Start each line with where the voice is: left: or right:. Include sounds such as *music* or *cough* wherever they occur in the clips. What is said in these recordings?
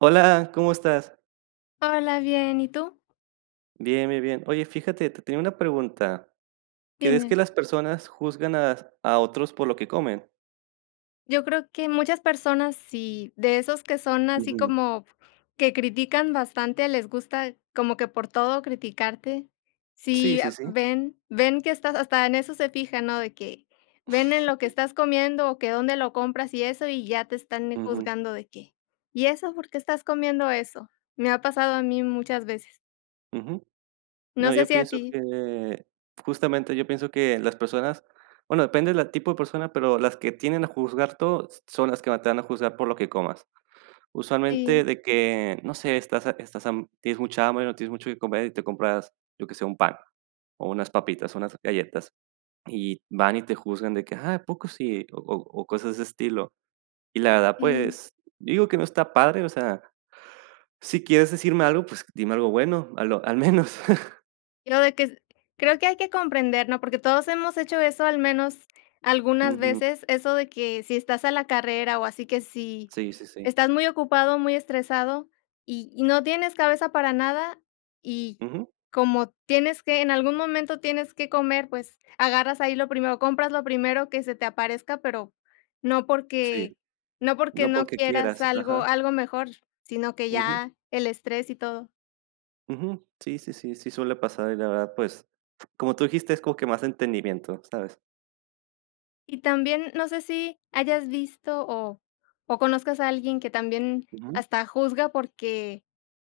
right: Hola, ¿cómo estás?
left: Hola, bien, ¿y tú?
right: Bien, bien, bien. Oye, fíjate, te tenía una pregunta, ¿crees que
left: Dime.
right: las personas juzgan as a otros por lo que comen?
left: Yo creo que muchas personas sí, de esos que son así
right: Ujú.
left: como que critican bastante, les gusta como que por todo criticarte,
right: Sí,
left: si
right: sí,
left: a
right: sí.
left: ven ven que estás hasta en eso se fijan, ¿no?, de que ven en lo que estás comiendo o que dónde lo compras y eso, y ya te están, eh,
right: Ujú.
left: juzgando de que: "¿Y eso por qué estás comiendo eso?". Me ha pasado a mí muchas veces.
right: Ujú.
left: No
right: No,
left: sé
right: yo
left: si a
right: pienso
left: ti.
right: que Justamente, yo pienso que las personas, bueno depende de la tipo de persona, pero las que tienden a juzgar todo, s son las que más te van a juzgar por lo que comas. Usualmente
left: Sí.
right: de que, no sé, estás ha estás ham tienes mucha hambre, no tienes mucho qué comer y te compras, yo que sé, un pan o unas papitas o unas galletas. Y van y te juzgan de que: "¿Ah, a poco sí?". O o o cosas de ese estilo. Y la verdad,
left: Sí.
right: pues, digo que no está padre, o sea, si quieres decirme algo, pues dime algo bueno, a lo al menos.
left: Lo de que es creo que hay que comprender, ¿no? Porque todos hemos hecho eso al menos algunas
right: Ujú.
left: veces, eso de que si estás a la carrera, o así que si
right: Sí sí sí.
left: estás muy ocupado, muy estresado, y y no tienes cabeza para nada, y
right: Ujú.
left: como tienes que, en algún momento tienes que comer, pues, agarras ahí lo primero, compras lo primero que se te aparezca, pero no
right: Sí,
left: porque no porque
right: no
left: no
right: porque
left: quieras
right: quieras,
left: algo
right: ajá.
left: algo mejor, sino que
right: Ujú.
left: ya el estrés y todo.
right: Ujú. Sí sí sí sí suele pasar, y la verdad, pues, f como tú dijiste, es como que más entendimiento, ¿sabes?
left: Y también no sé si hayas visto, o o conozcas a alguien que también
right: Ujú.
left: hasta juzga, porque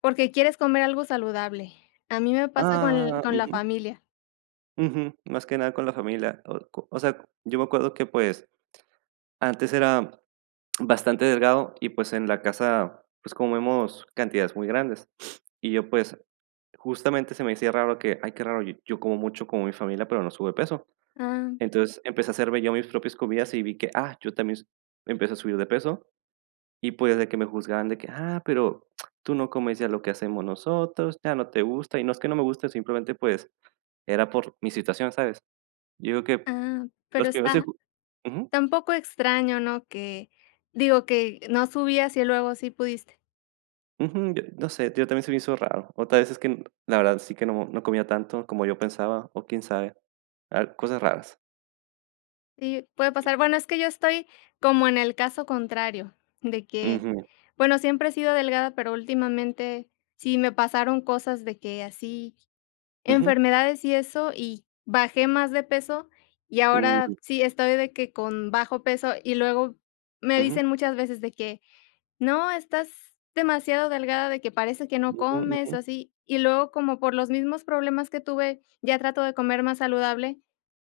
left: porque quieres comer algo saludable. A mí me pasa con l
right: Ah,
left: con la
right: ujú.
left: familia.
right: Ujú, más que nada con la familia, o co o sea, yo me acuerdo que, pues, antes era bastante delgado, y pues, en la casa, pues, comemos cantidades muy grandes. *sniffs* Y yo, pues, justamente, se me hacía raro que: "Ay qué raro, yo como mucho como mi familia pero no subo de peso".
left: Ah.
right: Entonces, empecé a hacerme yo mis propias comidas y vi que, ah, yo también s empecé a subir de peso. Y pues, de que me juzgaran de que: "Ah, pero tú no comes ya lo que hacemos nosotros, ya no te gusta", y no es que no me guste, simplemente, pues, era por mi situación, ¿sabes? Yo digo que
left: Ah, pero
right: los primeros en
left: está
right: ju ujú.
left: esta un poco extraño, ¿no? Que digo, que no subías y luego sí pudiste.
right: Ujú, no sé, yo también se me hizo raro, o tal vez es que la verdad sí que no no comía tanto como yo pensaba o quién sabe, al cosas raras.
left: Sí, puede pasar, bueno, es que yo estoy como en el caso contrario, de que,
right: Ujú.
left: bueno, siempre he sido delgada, pero últimamente sí me pasaron cosas de que así
right: Ujú.
left: enfermedades y eso, y bajé más de peso, y ahora
right: Uy.
left: sí estoy de que con bajo peso. Y luego me
right: Ujú.
left: dicen muchas veces de que: "No, estás demasiado delgada", de que, "parece que no
right: Ujú,
left: comes", o
right: ujú.
left: así. Y luego, como por los mismos problemas que tuve, ya trato de comer más saludable,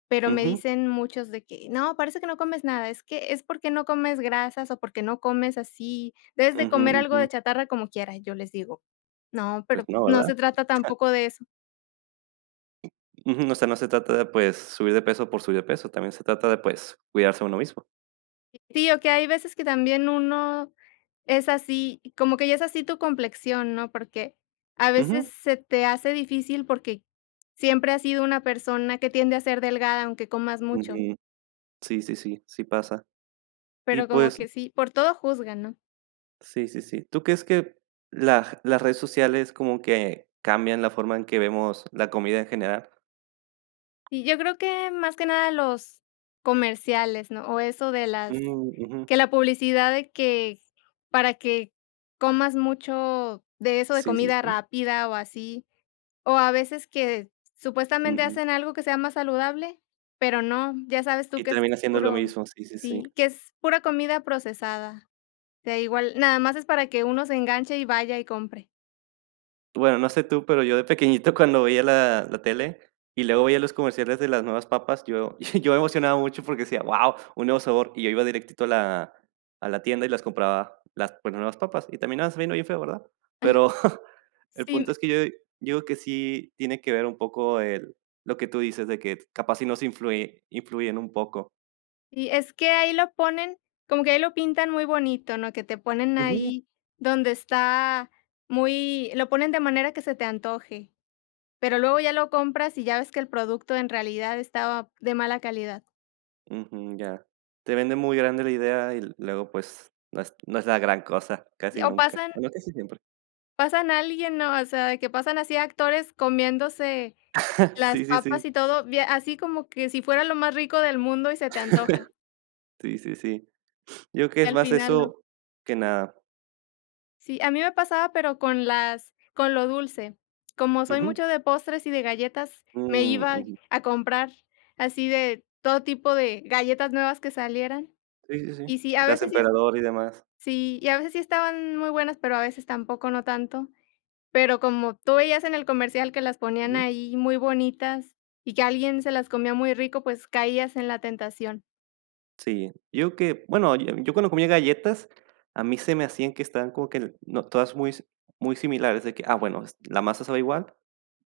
left: pero me
right: Ujú.
left: dicen muchos de que: "No, parece que no comes nada, es que es porque no comes grasas o porque no comes así, debes de
right: Ujú,
left: comer algo de
right: ujú.
left: chatarra como quiera". Y yo les digo: "No,
right: Pues,
left: pero
right: no,
left: no
right: ¿verdad?
left: se trata
right: *chuckles*
left: tampoco de eso".
right: Ujú. O sea, no se trata de, pues, subir de peso por subir de peso, también se trata de, pues, cuidarse uno mismo.
left: Sí, o que hay veces que también uno es así como que ya es así tu complexión, ¿no? Porque a veces
right: Ujú.
left: se te hace difícil, porque siempre has sido una persona que tiende a ser delgada, aunque comas mucho.
right: Ujú. Sí, sí, sí, sí pasa. Y
left: Pero como
right: pues
left: que sí, por todo juzgan, ¿no?
right: Sí, sí, sí. ¿Tú crees que lag las redes sociales como que cambian la forma en que vemos la comida en general?
left: Y yo creo que más que nada los comerciales, ¿no? O eso de las
right: Mm, ujú.
left: que la publicidad de que para que comas mucho de eso de
right: Sí, sí,
left: comida
right: sí.
left: rápida o así. O a veces que supuestamente
right: Ujú.
left: hacen algo que sea más saludable, pero no. Ya sabes tú
right: Y
left: que es
right: termina siendo lo
left: puro
right: mismo, sí, sí, sí.
left: Sí, que es pura comida procesada. Que igual, nada más es para que uno se enganche y vaya y compre.
right: Bueno, no sé tú, pero yo de pequeñito cuando veía la la tele, y luego veía los comerciales de las nuevas papas, yo *chuckles* yo me emocionaba mucho porque decía: "Wao, un nuevo sabor". Y yo iba directito a la a la tienda y las compraba las pues las nuevas papas, y terminaban sabiendo bien feo, ¿verdad?
left: Ah.
right: Pero *chuckles* el
left: Sí
right: punto
left: m
right: es que yo yo digo que sí tiene que ver un poco el lo que tú dices de que capaz sí nos influye influyen un poco.
left: Y es que ahí lo ponen como que ahí lo pintan muy bonito, ¿no?, que te ponen
right: Ujú.
left: ahí donde está muy lo ponen de manera que se te antoje, pero luego ya lo compras y ya ves que el producto en realidad estaba de mala calidad.
right: Ujú, ya. Te vende muy grande la idea y luego pues, no es no es la gran cosa,
left: Y
right: casi
left: o
right: nunca,
left: pasan
right: bueno casi siempre.
left: pasan a alguien, ¿no? O sea, de que pasan así actores comiéndose
right: *chuckles*
left: las
right: Sí, sí, sí.
left: papas y todo, bie así como que si fuera lo más rico del mundo y se te antoja.
right: *chuckles* Sí, sí, sí. Yo creo
left: Y
right: es
left: al
right: más
left: final no.
right: eso, que nada.
left: Sí, a mí me pasaba, pero con las con lo dulce. Como soy
right: Ujú.
left: mucho de postres y de galletas, me
right: Mm,
left: iba
right: ujú.
left: a comprar así de todo tipo de galletas nuevas que salieran.
right: Sí sí sí.
left: Y sí, a
right: Las
left: veces sí es
right: Emperador y demás.
left: Sí, y a veces sí estaban muy buenas, pero a veces tampoco no tanto. Pero como tú veías en el comercial que las ponían
right: Ujú.
left: ahí muy bonitas, y que alguien se las comía muy rico, pues, caías en la tentación.
right: Sí, yo que, bueno, yo yo cuando comía galletas, a mí se me hacían que estaban como que, no, todas muy si muy similares, de que, ah bueno, es la masa sabe igual,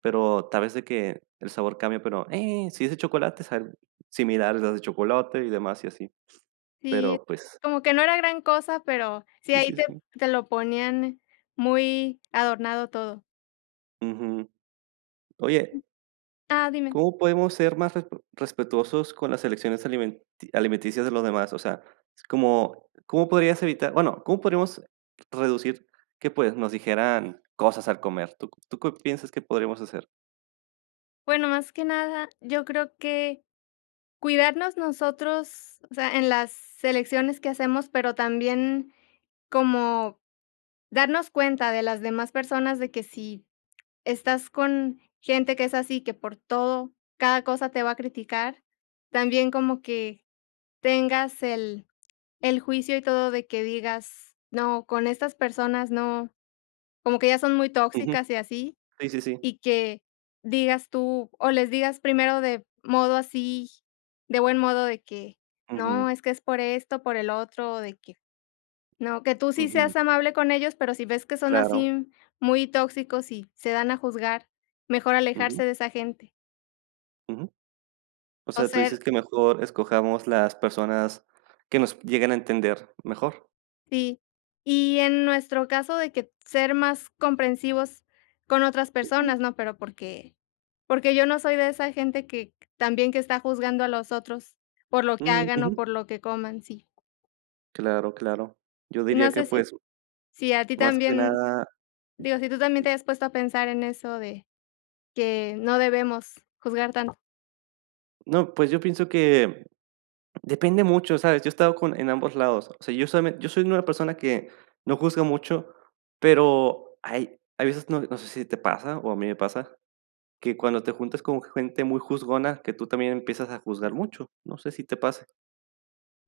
right: pero tal vez de que el sabor cambia, pero, eh, si es de chocolate, sabe similar a las de chocolate y demás, y así.
left: Sí,
right: Pero, pues
left: como que no era gran cosa, pero sí,
right: Sí
left: ahí
right: sí
left: te
right: sí.
left: te lo ponían muy adornado todo.
right: Ujú.
left: Mm,
right: Oye
left: ah, dime.
right: ¿cómo podemos ser más respe respetuosos con las elecciones alimenti alimenticias de los demás? O sea, ¿cómo comó podrías evitar Bueno, ¿cómo podríamos reducir que, pues, nos dijeran cosas al comer, tú q tú qué piensas que podríamos hacer?
left: Bueno, más que nada, yo creo que cuidarnos nosotros, o sea, en las elecciones que hacemos, pero también como darnos cuenta de las demás personas de que si estás con gente que es así, que por todo, cada cosa te va a criticar, también como que tengas el el juicio y todo de que digas: "No, con estas personas no", como que ya son muy
right: Ujú,
left: tóxicas y así.
right: sí, sí, sí.
left: Y que digas tú o les digas primero de modo así de buen modo de que: "No,
right: Ujú.
left: es que es por esto, por el otro, de que, no", que tú sí
right: Ujú.
left: seas amable con ellos, pero si ves que son
right: Claro.
left: así muy tóxicos y se dan a juzgar, mejor
right: Ujú.
left: alejarse de esa gente.
right: Ujú. O
left: O
right: sea, tú
left: ser
right: dices que mejor escojamos las personas que nos llegan a entender mejor.
left: Sí. Y en nuestro caso de que ser más comprensivos con otras
right: Ujú.
left: personas, ¿no? Pero porque, porque yo no soy de esa gente que también que está juzgando a los otros por lo que
right: Mm,
left: hagan o
right: ujú.
left: por lo que coman, sí.
right: Claro, claro. Yo
left: Y,
right: diría
left: no
right: que,
left: sé, si
right: pues,
left: si a ti
right: más que
left: también
right: nada
left: digo, si tú también te hayas puesto a pensar en eso de, que no debemos juzgar tanto.
right: No, pues, yo pienso que depende mucho, ¿sabes?, yo he estado con en ambos lados. O sea, yo soy me yo soy una persona que no juzga mucho, pero hay hay veces no no sé si te pasa, o a mí me pasa, que cuando te juntas con gente muy juzgona que tú también empiezas a juzgar mucho, no sé, si te pase.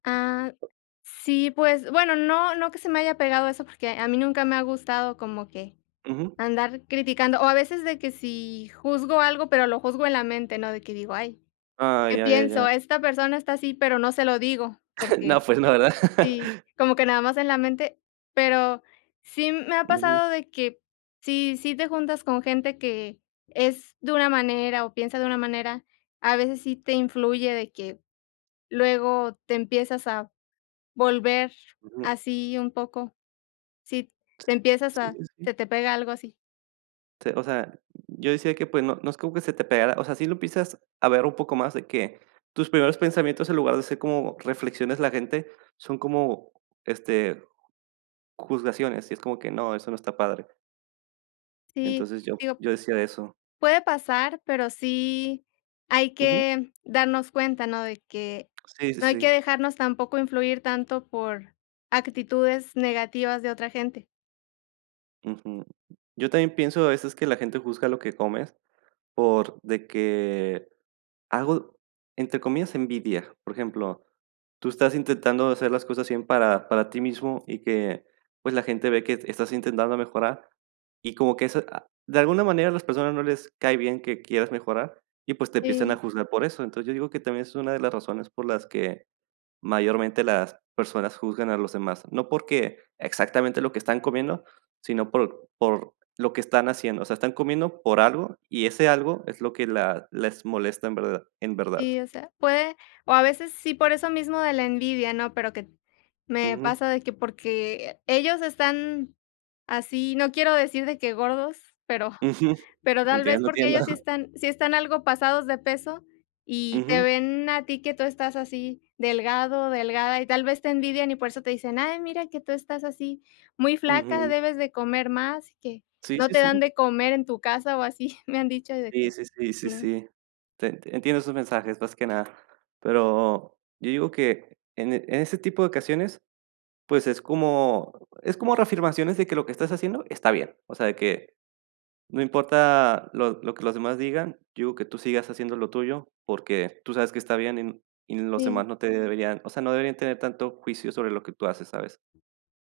left: Ah, sí, pues bueno, no no que se me haya pegado eso, porque a mí nunca me ha gustado como que
right: Ujú.
left: andar criticando. O a veces de que si juzgo algo, pero lo juzgo en la mente, ¿no? De que digo: "Ay,
right: Ay,
left: que
right: ya ya
left: pienso,
right: ya.
left: esta persona está así", pero no se lo digo,
right: No,
left: porque
right: pues no, ¿verdad?
left: sí, como que nada más en la mente. Pero, sí me ha
right: Ujú.
left: pasado de que, si si te juntas con gente que es de una manera o piensa de una manera, a veces sí te influye de que luego te empiezas a volver
right: Ujú.
left: así un poco. Sí, te empiezas
right: Sí,
left: a
right: sí, sí.
left: se te pega algo así.
right: Sí, o sea, yo decía que, pues, no no es como que se te pegara o sea, sí lo piensas a ver un poco más de que tus primeros pensamientos, en lugar de ser como reflexiones de la gente, son como, este, juzgaciones, y es como que no, eso no está padre.
left: Sí,
right: Entonces, yo
left: digo
right: yo decía de eso.
left: puede pasar, pero sí, hay
right: Ujú.
left: que darnos cuenta, ¿no?, de que,
right: Sí, sí,
left: no hay que
right: sí.
left: dejarnos tampoco influir tanto por actitudes negativas de otra gente.
right: Ujú. Yo también pienso a veces que la gente juzga lo que comes, por de que hago, entre comillas "envidia". Por ejemplo, tú estás intentando hacer las cosas bien para para ti mismo y que, pues, la gente ve que estás intentando mejorar, y como que eso, ah, de alguna manera a las personas no les cae bien que quieras mejorar, y, pues, te empiecen a
left: Sí.
right: juzgar por eso. Entonces, yo digo que también es una de las razones por las que mayormente las personas juzgan a los demás, no porque exactamente lo que están comiendo, sino por por lo que están haciendo, o sea, están comiendo por algo y ese algo es lo que la les molesta en verdad en verdad.
left: Y, o sea, puede, o a veces, sí, por eso mismo de la envidia, ¿no?, pero que me
right: Ujú.
left: pasa de que porque ellos están así, no quiero decir de que gordos, pero
right: Ujú.
left: pero tal vez
right: Entiendo,
left: porque
right: entiendo.
left: ellos sí están sí están algo pasados de peso, y te
right: Ujú.
left: ven a ti que tú estás así, delgado, delgada, y tal vez te envidian, y por eso te dicen: "Ay, mira que tú estás así, muy flaca,
right: Ujú.
left: debes de comer más, que
right: Sí,
left: no
right: sí,
left: te dan
right: sí.
left: de comer en tu casa o así". *chuckles* Me han dicho de
right: Sí,
left: que
right: sí, sí, sí,
left: no.
right: sí. Te entiendo esos mensajes, más que nada, pero yo digo que en e en ese tipo de ocasiones, pues, es como es como reafirmaciones de que lo que estás haciendo está bien, o sea de que no importa lo lo que los demás digan, yo digo que tú sigas haciendo lo tuyo porque tú sabes que está bien y n y los
left: Sí.
right: demás no te deberían, o sea, no deberían tener tanto juicio sobre lo que tú haces, ¿sabes?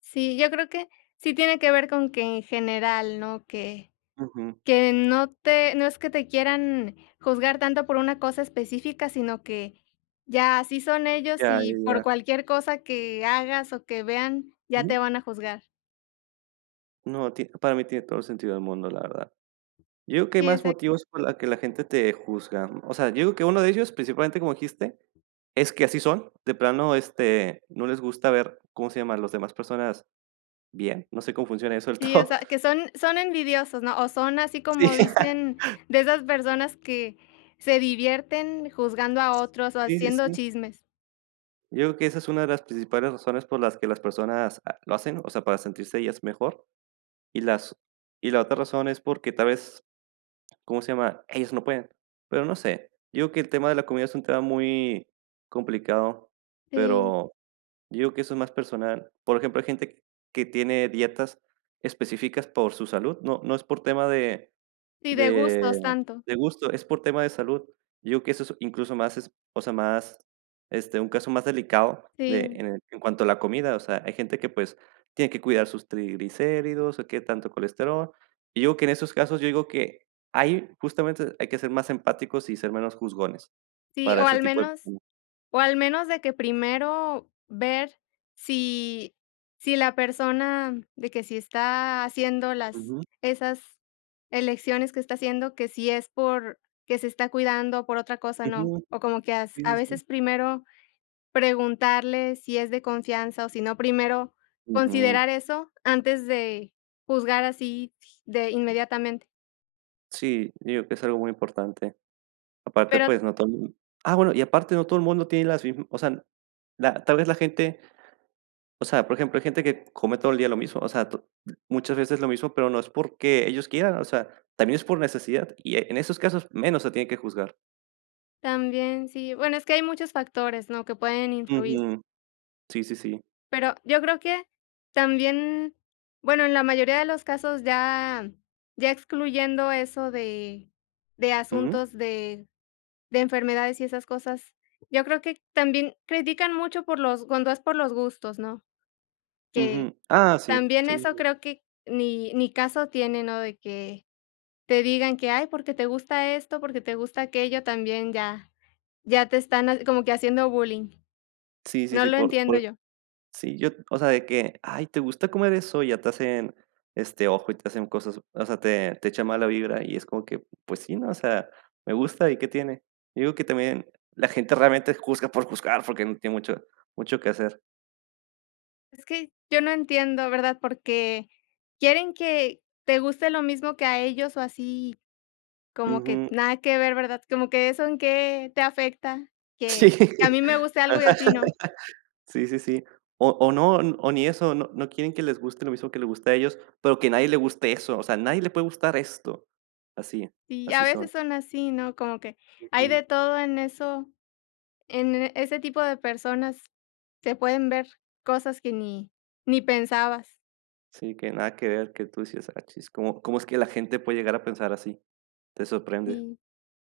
left: Sí, yo creo que sí tiene que ver con que, en general, ¿no?, que
right: Ujú.
left: que no te no es que te quieran juzgar tanto por una cosa específica, sino que ya así son ellos,
right: Ya, ya,
left: y por
right: ya.
left: cualquier cosa que hagas o que vean, ya
right: Ujú.
left: te van a juzgar.
right: No, tie para mí tiene todo el sentido del mundo, la verdad. Yo digo que hay
left: Sí,
right: más
left: exa
right: motivos por la que la gente te juzga, o sea, yo veo que uno de ellos, principalmente, como dijiste, es que así son, de plano, este, no les gusta ver ¿cómo se llama?, a las demás personas bien, no sé, cómo funciona eso del
left: Sí, o
right: todo.
left: sea, que son son envidiosos, ¿no?, o son así
right: Sí.
left: como dicen
right: *laughs*
left: de esas personas que se divierten juzgando a otros o
right: Sí, sí,
left: haciendo
right: sí.
left: chismes.
right: Yo digo que esa es una de las principales razones por las que las personas, ah, lo hacen, o sea, para sentirse ellas mejor, y las y la otra razón es porque, tal vez, ¿cómo se llama? Ellos no pueden. Pero no sé, yo digo que el tema de la comida es un tema muy complicado,
left: Sí.
right: pero yo digo que eso es más personal. Por ejemplo, hay gente que tiene dietas específicas por su salud, no no es por tema de
left: Y de
right: de
left: gustos, tanto.
right: de gusto, es por tema de salud. Yo digo que eso es, incluso más es, o sea, más, este, un caso más delicado de
left: Sí.
right: en en cuanto a la comida, o sea, hay gente que, pues, tiene que cuidar sus triglicéridos o qué tanto colesterol. Yo digo que en esos casos, yo digo que ahí, justamente, hay que ser más empáticos y ser menos juzgones
left: Sí,
right: para
left: o
right: ese
left: al
right: tipo de
left: menos
right: *unintelligible*
left: o al menos de que primero ver si si la persona de que si está haciendo las
right: Ujú.
left: esas elecciones que está haciendo, que si es porque se está cuidando o por otra cosa no,
right: Ujú.
left: o como que as
right: Sí, sí,
left: a
right: sí.
left: veces primero preguntarle, si es de confianza, o si no, primero
right: Ujú.
left: considerar eso antes de juzgar así, de inmediatamente.
right: Sí, digo que es algo muy importante. Aparte,
left: Pero
right: pues, no todo el mu ah bueno, y aparte no todo el mundo tiene las mi o sea, la tal vez la gente O sea, por ejemplo hay gente que come todo el día lo mismo, o sea, to muchas veces lo mismo pero no es porque ellos quieran. O sea, también es por necesidad, y, eh, en esos casos menos se tiene que juzgar.
left: También, sí, bueno, es que hay muchos factores, ¿no?, que pueden influir.
right: Ujú. Sí sí sí.
left: Pero, yo creo que también bueno, en la mayoría de los casos ya ya excluyendo eso de de
right: Ujú.
left: asuntos de de enfermedades y esas cosas, yo creo que también critican mucho por los cuando es por los gustos, ¿no? Que
right: Ujú, ah sí,
left: también
right: sí, sí,
left: eso
right: sí.
left: creo que ni ni caso tiene, ¿no?, de que te digan que: "Ay, porque te gusta esto, porque te gusta aquello", también ya ya te están ha como que haciendo bullying.
right: Sí, sí,
left: No
right: sí,
left: lo
right: por
left: entiendo
right: por
left: yo.
right: sí, yo o sea, de que: "Ay, ¿te gusta comer eso?", ya te hacen, este, ojo y te hacen cosas, o sea, te te echan mala vibra y es como que, pues sí, ¿no? O sea, me gusta y, ¿qué tiene? Yo digo que también, la gente realmente juzga por juzgar, porque no tiene mucho mucho que hacer.
left: Es que yo no entiendo, ¿verdad? Porque quieren que te guste lo mismo que a ellos o así como que
right: Ujú.
left: nada que ver, ¿verdad? Como que eso en qué te afecta, que
right: Sí.
left: que a mí me guste algo y a
right: Ajá,
left: ti no.
right: sí, sí, sí. O o no, o ni eso, no no quieren que les guste lo mismo que le guste a ellos, pero que a nadie les guste eso, o sea, a nadie le puede gustar esto. Así, eh,
left: Y a
right: así
left: veces
right: son.
left: son así, ¿no? Como que hay de
right: Ujú.
left: todo en eso, en ese tipo de personas se pueden ver cosas que ni ni pensabas.
right: Sí, que nada que ver, que tú si es, *unintelligible* ¿cómo cómo es que la gente puede llegar a pensar así? Te sorprende.
left: Y,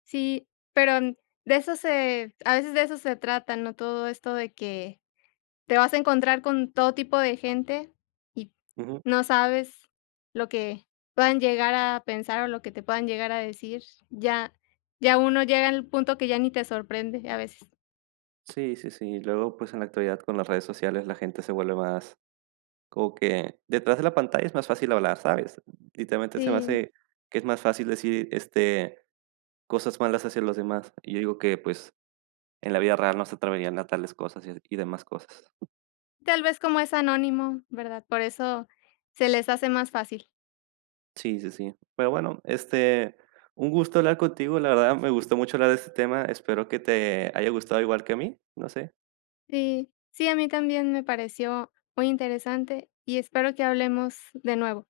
left: sí, pero de eso se a veces de eso se trata, ¿no?, todo esto de que te vas a encontrar con todo tipo de gente y
right: Ujú.
left: no sabes lo que puedan llegar a pensar o lo que te puedan llegar a decir. Ya ya uno llega al punto que ya ni te sorprende, a veces.
right: Sí, sí, sí, y luego pues en la actualidad con las redes sociales la gente se vuelve más, como que detrás de la pantalla es más fácil hablar, ¿sabes? Literalmente se me
left: Sí.
right: hace que es más fácil decir, este, cosas malas hacia los demás y yo digo que pues en la vida real no se atreverían a tales cosas y a y demás cosas.
left: Tal vez como es anónimo, ¿verdad?, por eso se les hace más fácil.
right: Sí, sí, sí. Pero bueno, este, un gusto hablar contigo, la verdad me gustó mucho hablar de este tema, espero que te haya gustado igual que a mí, no sé.
left: Sí, sí, a mí también me pareció muy interesante, y espero que hablemos de nuevo.